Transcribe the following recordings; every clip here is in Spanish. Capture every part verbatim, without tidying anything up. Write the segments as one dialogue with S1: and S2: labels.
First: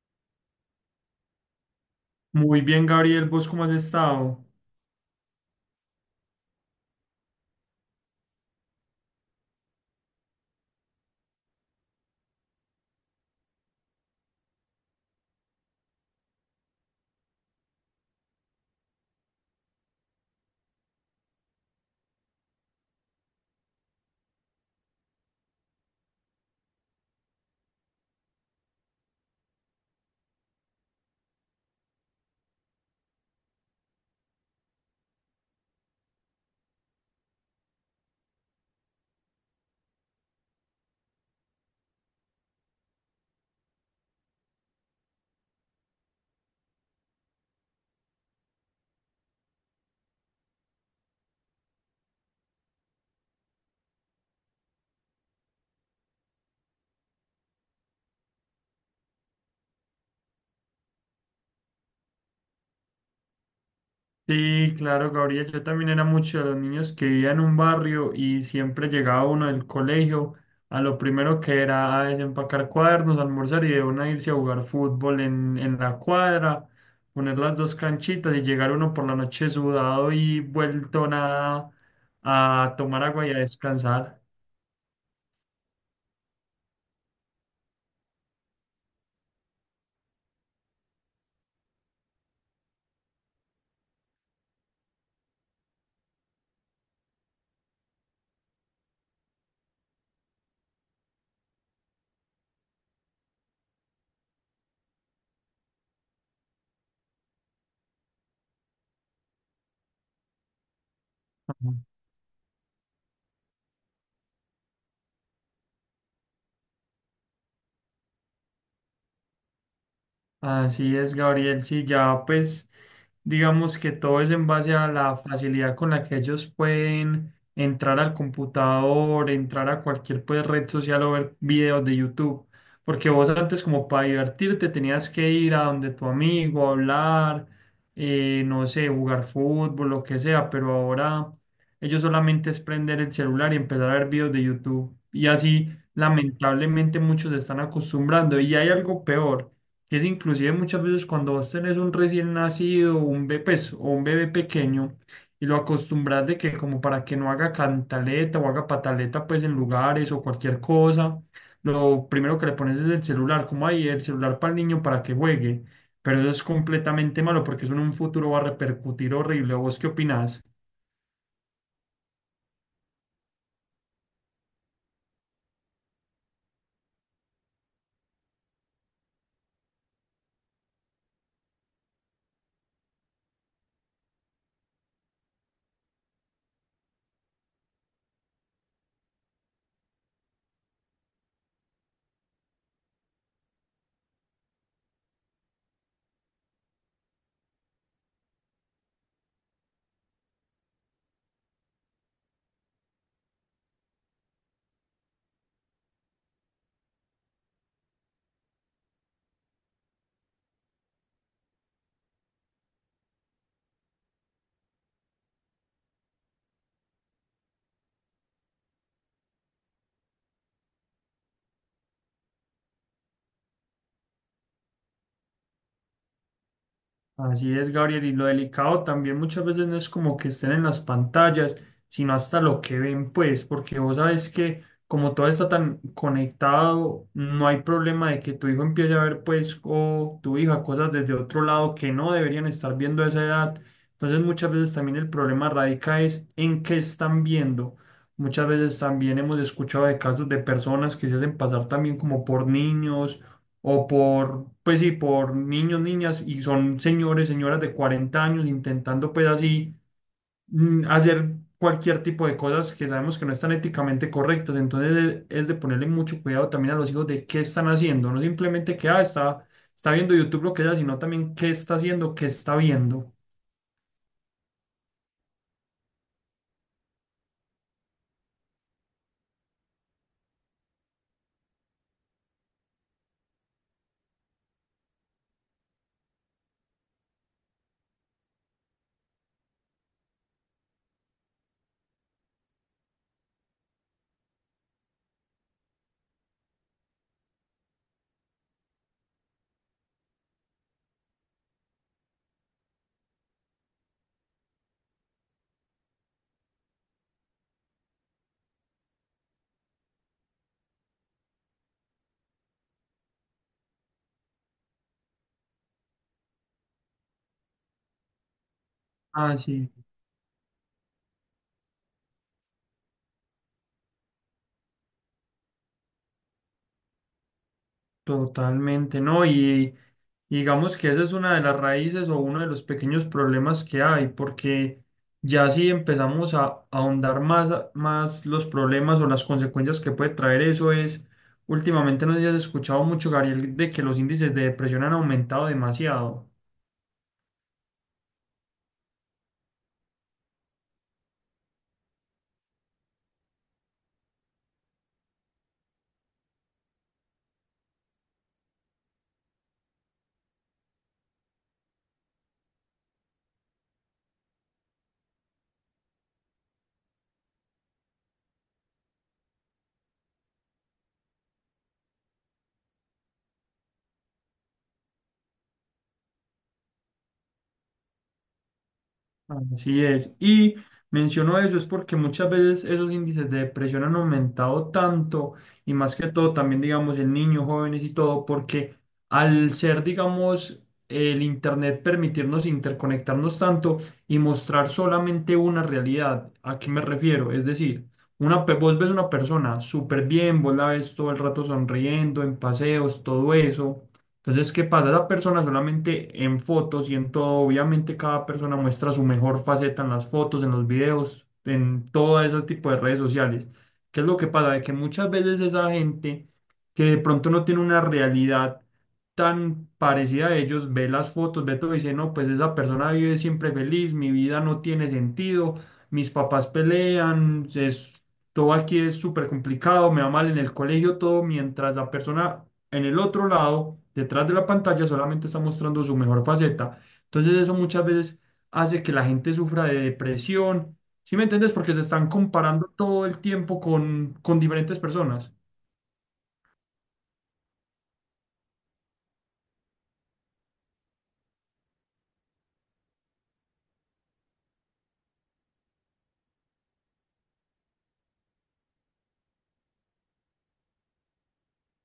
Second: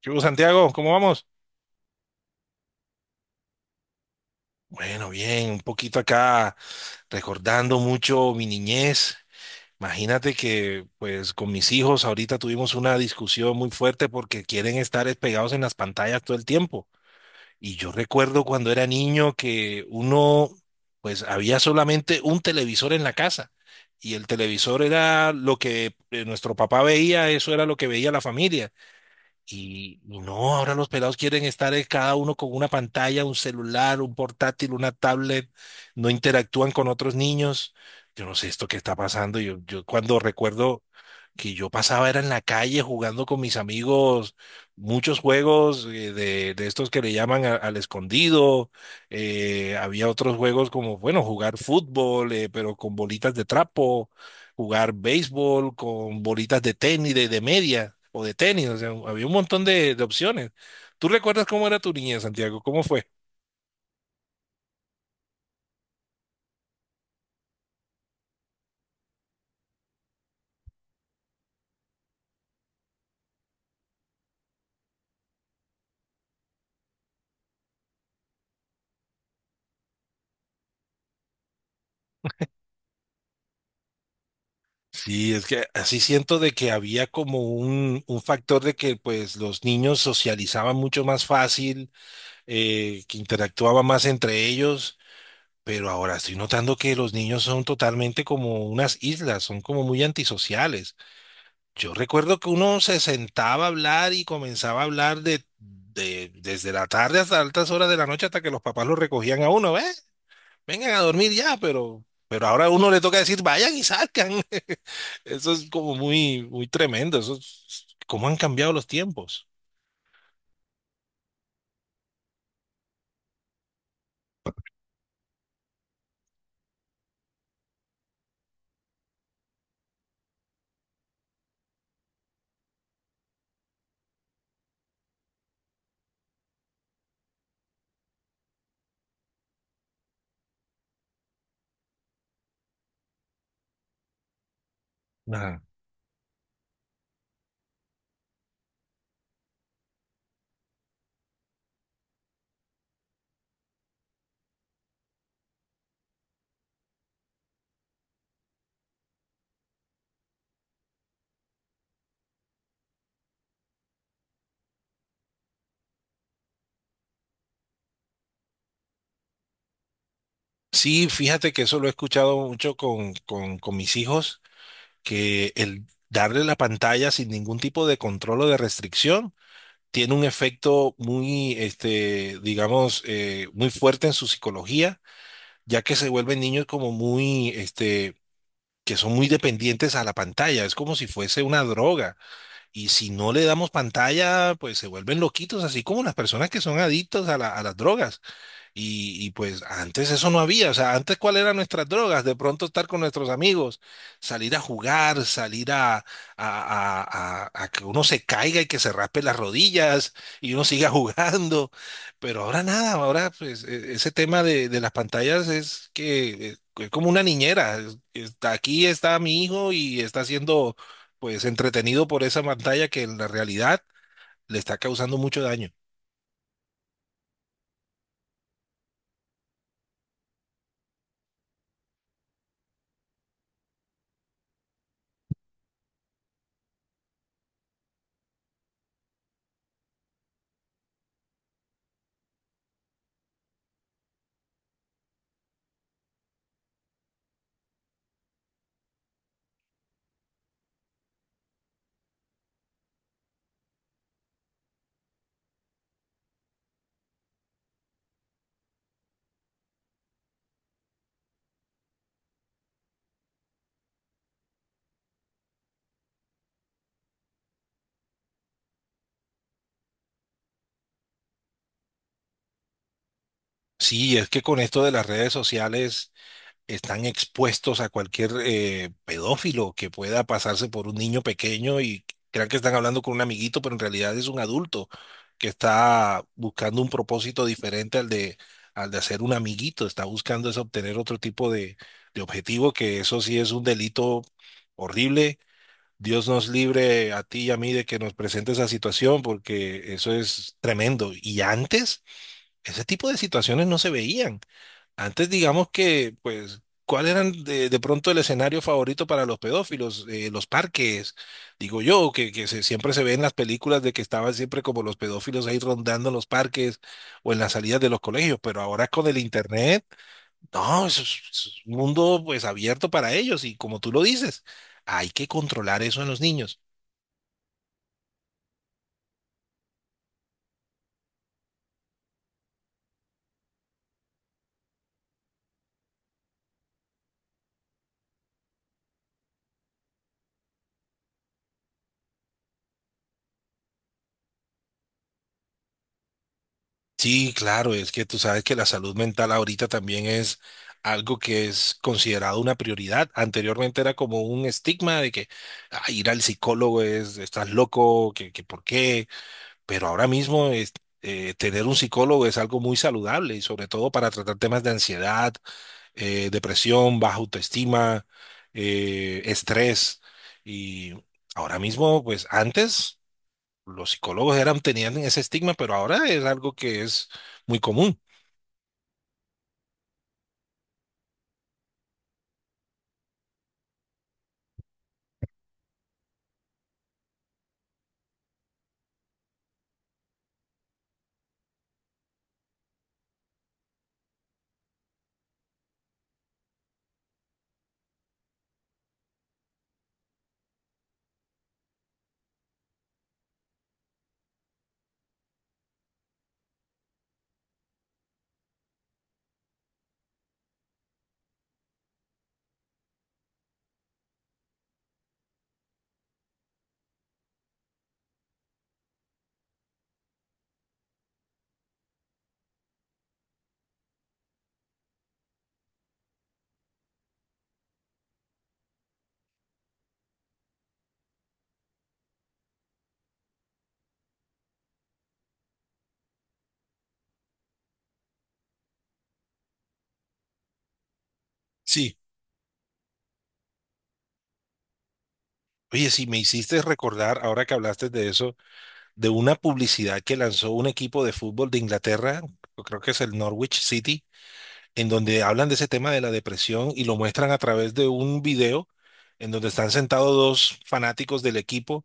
S1: ¿Qué hubo, Santiago? ¿Cómo vamos?
S2: Muy bien, Gabriel, ¿vos cómo has estado?
S1: Bueno, bien, un poquito acá recordando mucho mi niñez. Imagínate que pues con mis hijos ahorita tuvimos una discusión muy fuerte porque quieren estar es pegados en las pantallas todo el tiempo. Y yo recuerdo cuando era niño que uno pues había solamente un televisor en la casa y el televisor era lo que eh, nuestro papá veía, eso era lo que veía la familia. Y, y no, ahora los pelados quieren estar eh, cada uno con una pantalla, un celular, un portátil, una tablet, no interactúan con otros niños. Yo no sé esto qué está pasando. Yo, yo cuando recuerdo que yo pasaba era en la calle jugando con mis amigos muchos juegos eh, de, de estos que le llaman a- al escondido. Eh, había otros juegos como, bueno, jugar fútbol, eh, pero con bolitas de trapo, jugar béisbol con bolitas de tenis, de, de media o de tenis. O sea, había un montón de, de opciones. ¿Tú recuerdas cómo era tu niña, Santiago? ¿Cómo fue?
S2: Sí, claro, Gabriel, yo también era mucho de los niños que vivía en un barrio y siempre llegaba uno del colegio a lo primero que era a desempacar cuadernos, almorzar y de una irse a jugar fútbol en, en la cuadra, poner las dos canchitas y llegar uno por la noche sudado y vuelto nada a tomar agua y a descansar.
S1: Sí, es que así siento de que había como un, un factor de que pues los niños socializaban mucho más fácil eh, que interactuaba más entre ellos, pero ahora estoy notando que los niños son totalmente como unas islas, son como muy antisociales. Yo recuerdo que uno se sentaba a hablar y comenzaba a hablar de, de- desde la tarde hasta altas horas de la noche hasta que los papás lo recogían a uno, ¿eh? Vengan a dormir ya, pero, pero ahora a uno le toca decir, vayan y salgan. Eso es como muy, muy tremendo. Eso es- cómo han cambiado los tiempos.
S2: Así es, Gabriel. Sí, ya pues digamos que todo es en base a la facilidad con la que ellos pueden entrar al computador, entrar a cualquier pues, red social o ver videos de YouTube. Porque vos antes como para divertirte tenías que ir a donde tu amigo, hablar, eh, no sé, jugar fútbol, lo que sea, pero ahora ellos solamente es prender el celular y empezar a ver videos de YouTube. Y
S1: Ajá.
S2: así lamentablemente muchos se están acostumbrando. Y hay algo peor que es inclusive muchas veces cuando vos tenés un recién nacido, un bebé, pues, o un bebé pequeño, y lo acostumbras de que como para que no haga cantaleta o haga pataleta, pues en lugares o cualquier cosa, lo primero que le pones es el celular, como ahí el celular para el niño para que juegue, pero eso es completamente malo porque eso en un futuro va a repercutir horrible. ¿Vos qué opinás?
S1: Sí, fíjate que eso lo he escuchado mucho con, con, con mis hijos, que el darle la pantalla sin ningún tipo de control o de restricción tiene un efecto muy, este, digamos, eh, muy fuerte en su psicología, ya que se vuelven niños como muy, este, que son muy dependientes a la pantalla. Es como si fuese una droga. Y si no le damos pantalla, pues se vuelven loquitos, así como las personas que son adictos a la- a las drogas. Y, y, pues antes eso no había, o sea, antes cuál eran nuestras drogas, de pronto estar con nuestros amigos, salir a jugar, salir a, a, a- a- a que uno se caiga y que se raspe las rodillas y uno siga jugando, pero ahora nada, ahora pues e- ese tema de, de las pantallas es que eh, es como una niñera, es- está aquí está mi hijo y está siendo pues entretenido por esa pantalla que en la realidad le está causando mucho daño.
S2: Así es, Gabriel, y lo delicado también muchas veces no es como que estén en las pantallas, sino hasta lo que ven, pues, porque vos sabes que como todo está tan conectado, no hay problema de que tu hijo empiece a ver, pues, o tu hija cosas desde otro lado que no deberían estar viendo a esa edad. Entonces, muchas veces también el problema radica es en qué están viendo. Muchas veces también hemos escuchado de casos de personas que se hacen pasar también como por niños o por, pues sí, por niños, niñas, y son señores, señoras de cuarenta años intentando pues así mm, hacer cualquier tipo de cosas que sabemos que no están éticamente correctas. Entonces e- es de ponerle mucho cuidado también a los hijos de qué están haciendo, no simplemente que, ah, está, está viendo YouTube lo que sea, sino también qué está haciendo, qué está viendo.
S1: Sí, es que con esto de las redes sociales están expuestos a cualquier eh, pedófilo que pueda pasarse por un niño pequeño y crean que están hablando con un amiguito, pero en realidad es un adulto que está buscando un propósito diferente al de, al de hacer un amiguito, está buscando es obtener otro tipo de, de objetivo, que eso sí es un delito horrible. Dios nos libre a ti y a mí de que nos presente esa situación, porque eso es tremendo. Y antes, ese tipo de situaciones no se veían. Antes digamos que, pues, ¿cuál eran de, de pronto el escenario favorito para los pedófilos? Eh, los parques, digo yo, que, que se- siempre se ve en las películas de que estaban siempre como los pedófilos ahí rondando en los parques o en las salidas de los colegios, pero ahora con el
S2: Ah, sí.
S1: internet, no, eso es, es un mundo pues abierto para ellos y como tú lo dices, hay que controlar eso en los niños.
S2: Totalmente, ¿no? Y, y digamos que esa es una de las raíces o uno de los pequeños problemas que hay, porque ya si empezamos a, a ahondar más, a- más los problemas o las consecuencias que puede traer eso es, últimamente no sé si has escuchado mucho, Gabriel, de que los índices de depresión han aumentado demasiado.
S1: Sí, claro, es que tú sabes que la salud mental ahorita también es algo que es considerado una prioridad. Anteriormente era como un estigma de que "Ah, ir al psicólogo es, estás loco, que, que por qué, pero ahora mismo es, eh, tener un psicólogo es algo muy saludable y sobre todo para tratar temas de ansiedad, eh, depresión, baja autoestima, eh, estrés. Y ahora mismo, pues antes los psicólogos eran, tenían ese estigma, pero ahora es algo que es muy común.
S2: Así es. Y menciono eso es porque muchas veces esos índices de depresión han aumentado tanto y más que todo también, digamos, en niños, jóvenes y todo, porque al ser, digamos, el Internet permitirnos interconectarnos tanto y mostrar solamente una realidad, ¿a qué me refiero? Es decir, una, pe- vos ves una persona súper bien, vos la ves todo el rato sonriendo, en paseos, todo eso. Entonces, ¿qué pasa? Esa persona solamente en fotos y en todo, obviamente cada persona muestra su mejor faceta en las fotos, en los videos, en todo ese tipo de redes sociales. ¿Qué es lo que pasa? De que muchas veces esa gente que de pronto no tiene una realidad tan parecida a ellos, ve las fotos, ve todo y dice, no, pues esa persona vive siempre feliz, mi vida no tiene sentido, mis papás pelean, es, todo aquí es súper complicado, me va mal en el colegio, todo, mientras la persona en el otro lado, detrás de la pantalla, solamente está mostrando su mejor faceta. Entonces eso muchas veces hace que la gente sufra de depresión. ¿Sí me entiendes? Porque se
S1: Sí.
S2: están comparando todo el tiempo con, con diferentes personas.
S1: Oye, si me hiciste recordar, ahora que hablaste de eso, de una publicidad que lanzó un equipo de fútbol de Inglaterra, yo creo que es el Norwich City, en donde hablan de ese tema de la depresión y lo muestran a través de un video en donde están sentados dos fanáticos del equipo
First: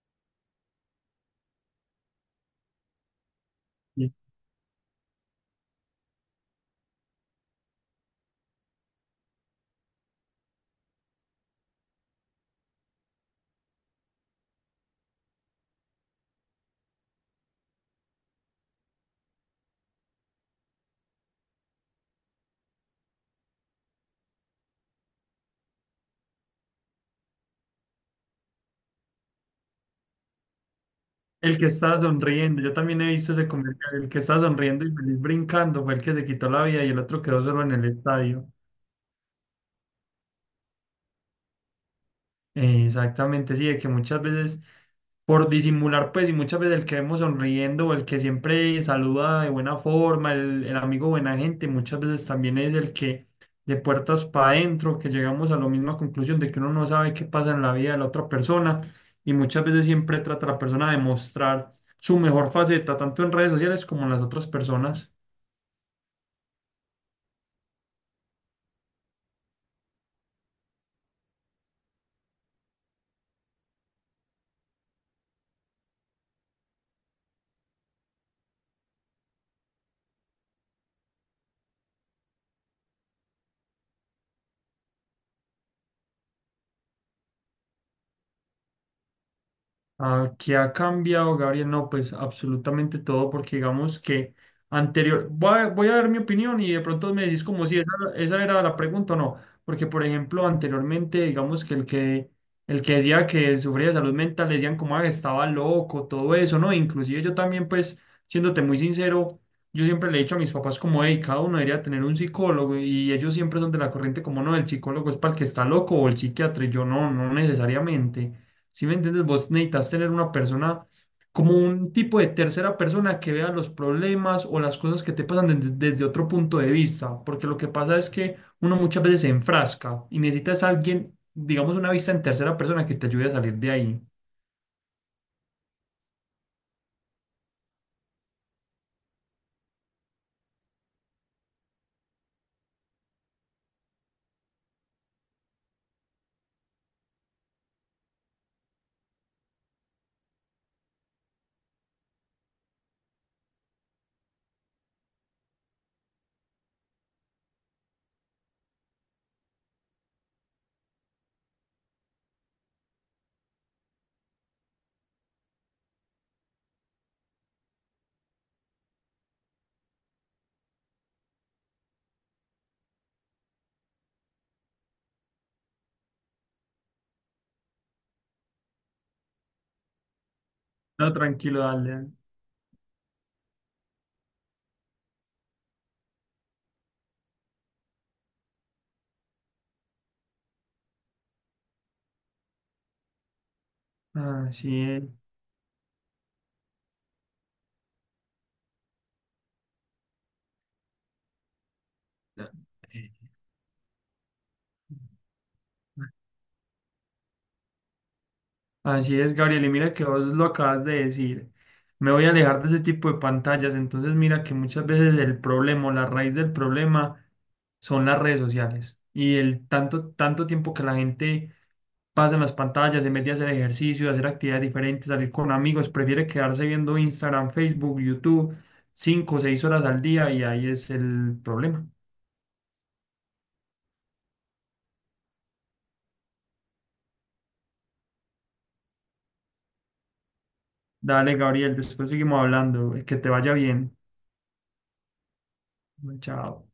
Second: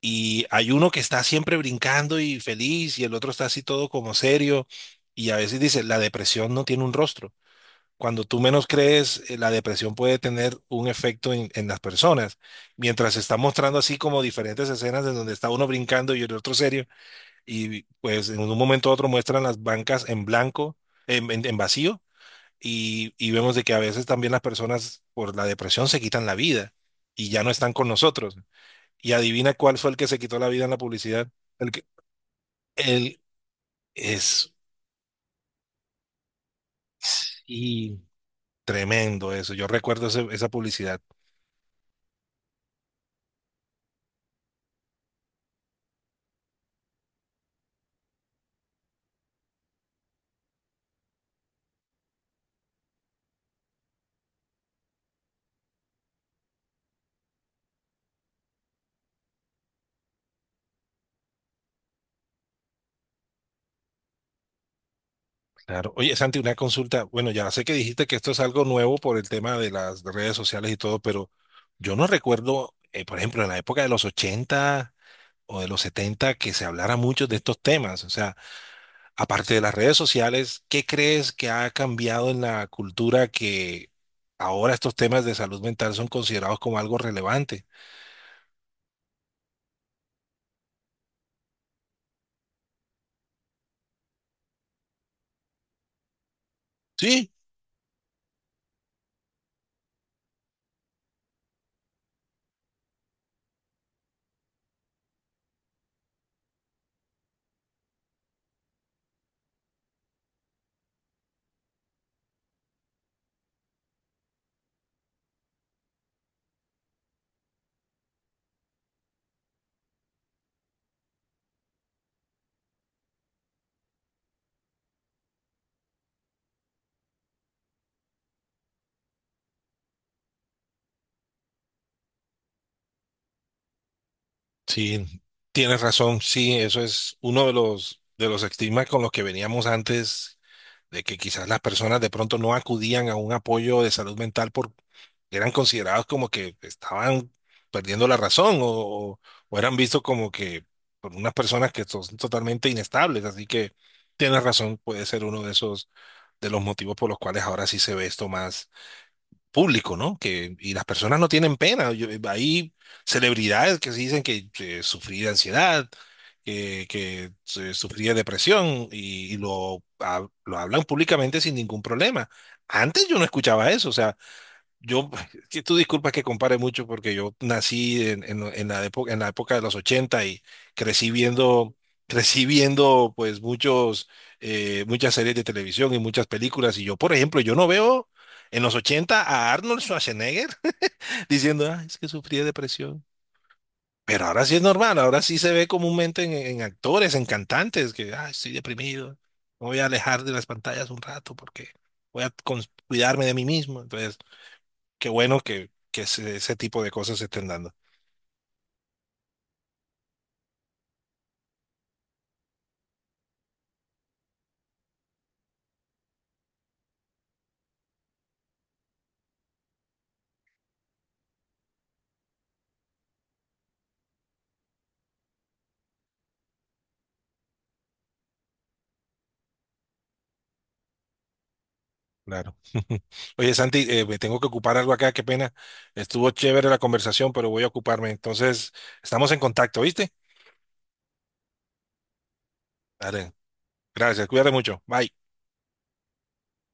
S1: y hay uno que está siempre brincando y feliz y el otro está así todo
S2: Sí.
S1: como serio y a veces dice, la depresión no tiene un rostro. Cuando tú menos crees, eh, la depresión puede tener un efecto en, en las personas. Mientras se está mostrando así como diferentes escenas en donde está uno brincando y el otro serio, y pues en un momento u otro muestran las bancas en blanco, en, en- en vacío, y, y vemos de que a veces también las personas por la depresión se quitan la vida y ya no están con nosotros. Y adivina cuál fue el que se quitó la vida en la publicidad.
S2: El que
S1: El que,
S2: está sonriendo, yo también he
S1: el-
S2: visto ese comentario, el que está
S1: es
S2: sonriendo y feliz brincando fue el que se quitó la vida y el otro quedó solo en el
S1: y
S2: estadio.
S1: Tremendo eso. Yo recuerdo ese- esa publicidad.
S2: Eh, Exactamente, sí, de que muchas veces por disimular, pues, y muchas veces el que vemos sonriendo o el que siempre saluda de buena forma, el, el amigo buena gente, muchas veces también es el que de puertas para adentro, que llegamos a la misma conclusión de que uno no sabe qué pasa en la vida de la otra persona y muchas veces siempre trata a la persona de mostrar su mejor faceta, tanto en redes sociales como en las otras personas.
S1: Claro. Oye, Santi, una consulta. Bueno, ya sé que dijiste que esto es algo nuevo por el tema de las redes sociales y todo, pero yo no recuerdo, eh, por ejemplo, en la época de los ochenta o de los setenta que se hablara mucho de estos temas. O sea, aparte de las redes sociales, ¿qué crees que ha cambiado en la cultura que ahora estos temas de salud mental son considerados como algo relevante?
S2: Ah, ¿qué ha cambiado, Gabriel? No, pues absolutamente todo, porque digamos que anterior, voy a, voy a dar mi opinión y de pronto me
S1: Sí,
S2: decís como si esa, esa era la pregunta o no, porque por ejemplo, anteriormente, digamos que el que, el que decía que sufría de salud mental, le decían como "Ah, estaba loco, todo eso, ¿no? Inclusive yo también, pues, siéndote muy sincero, yo siempre le he dicho a mis papás como, hey, cada uno debería tener un psicólogo y ellos siempre son de la corriente como, no, el psicólogo es para el que está loco o el psiquiatra, y yo no, no necesariamente. Si me entiendes, vos necesitas tener una persona como un tipo de tercera persona que vea los problemas o las cosas que te pasan desde, desde otro punto de vista, porque lo que pasa es que uno muchas veces se enfrasca y necesitas a alguien, digamos, una vista en tercera persona que te ayude a salir de ahí.
S1: Sí, tienes razón. Sí, eso es uno de los, de los estigmas con los que veníamos antes, de que quizás las personas de pronto no acudían a un apoyo de salud mental por eran considerados como que estaban perdiendo la razón o, o eran vistos como que por unas personas que son totalmente inestables. Así que tienes razón, puede ser uno de esos, de los motivos por los cuales ahora sí se ve esto más público, ¿no? Que, y las personas no tienen pena. Yo- hay celebridades que se dicen que eh, sufrí de ansiedad, que, que eh, sufrí de depresión y, y lo, hab- lo hablan públicamente sin ningún problema. Antes yo no escuchaba eso, o sea, yo, que tú disculpas que compare mucho porque yo nací en, en- en la época, en la época de los ochenta y crecí
S2: No, tranquilo,
S1: viendo,
S2: dale.
S1: crecí viendo pues muchos, eh, muchas series de televisión y muchas películas. Y yo, por ejemplo, yo no veo en los ochenta a Arnold Schwarzenegger diciendo, ah, es que sufrí de depresión. Pero ahora
S2: Ah,
S1: sí es normal,
S2: sí.
S1: ahora sí se ve comúnmente en, en actores, en cantantes, que, ah, estoy deprimido, me voy a alejar de las pantallas un rato porque voy a cons- cuidarme
S2: eh.
S1: de mí mismo. Entonces... Qué bueno que, que ese, ese tipo de cosas se estén dando.
S2: Así es, Gabriel, y mira que vos lo acabas de decir. Me voy a alejar de ese tipo de pantallas. Entonces, mira que muchas veces el problema, o la raíz del problema, son las redes sociales. Y el tanto, tanto tiempo que la gente pasa en las pantallas, en vez de hacer ejercicio, hacer actividades diferentes, salir con amigos, prefiere quedarse viendo Instagram, Facebook, YouTube, cinco o seis horas al día, y ahí es el problema.
S1: Claro. Oye, Santi, eh, me tengo que ocupar algo acá, qué pena. Estuvo chévere la conversación, pero voy a ocuparme. Entonces, estamos en contacto, ¿viste?
S2: Dale, Gabriel, después seguimos hablando. eh, Que te
S1: Dale,
S2: vaya bien.
S1: gracias, cuídate mucho. Bye.
S2: Chao.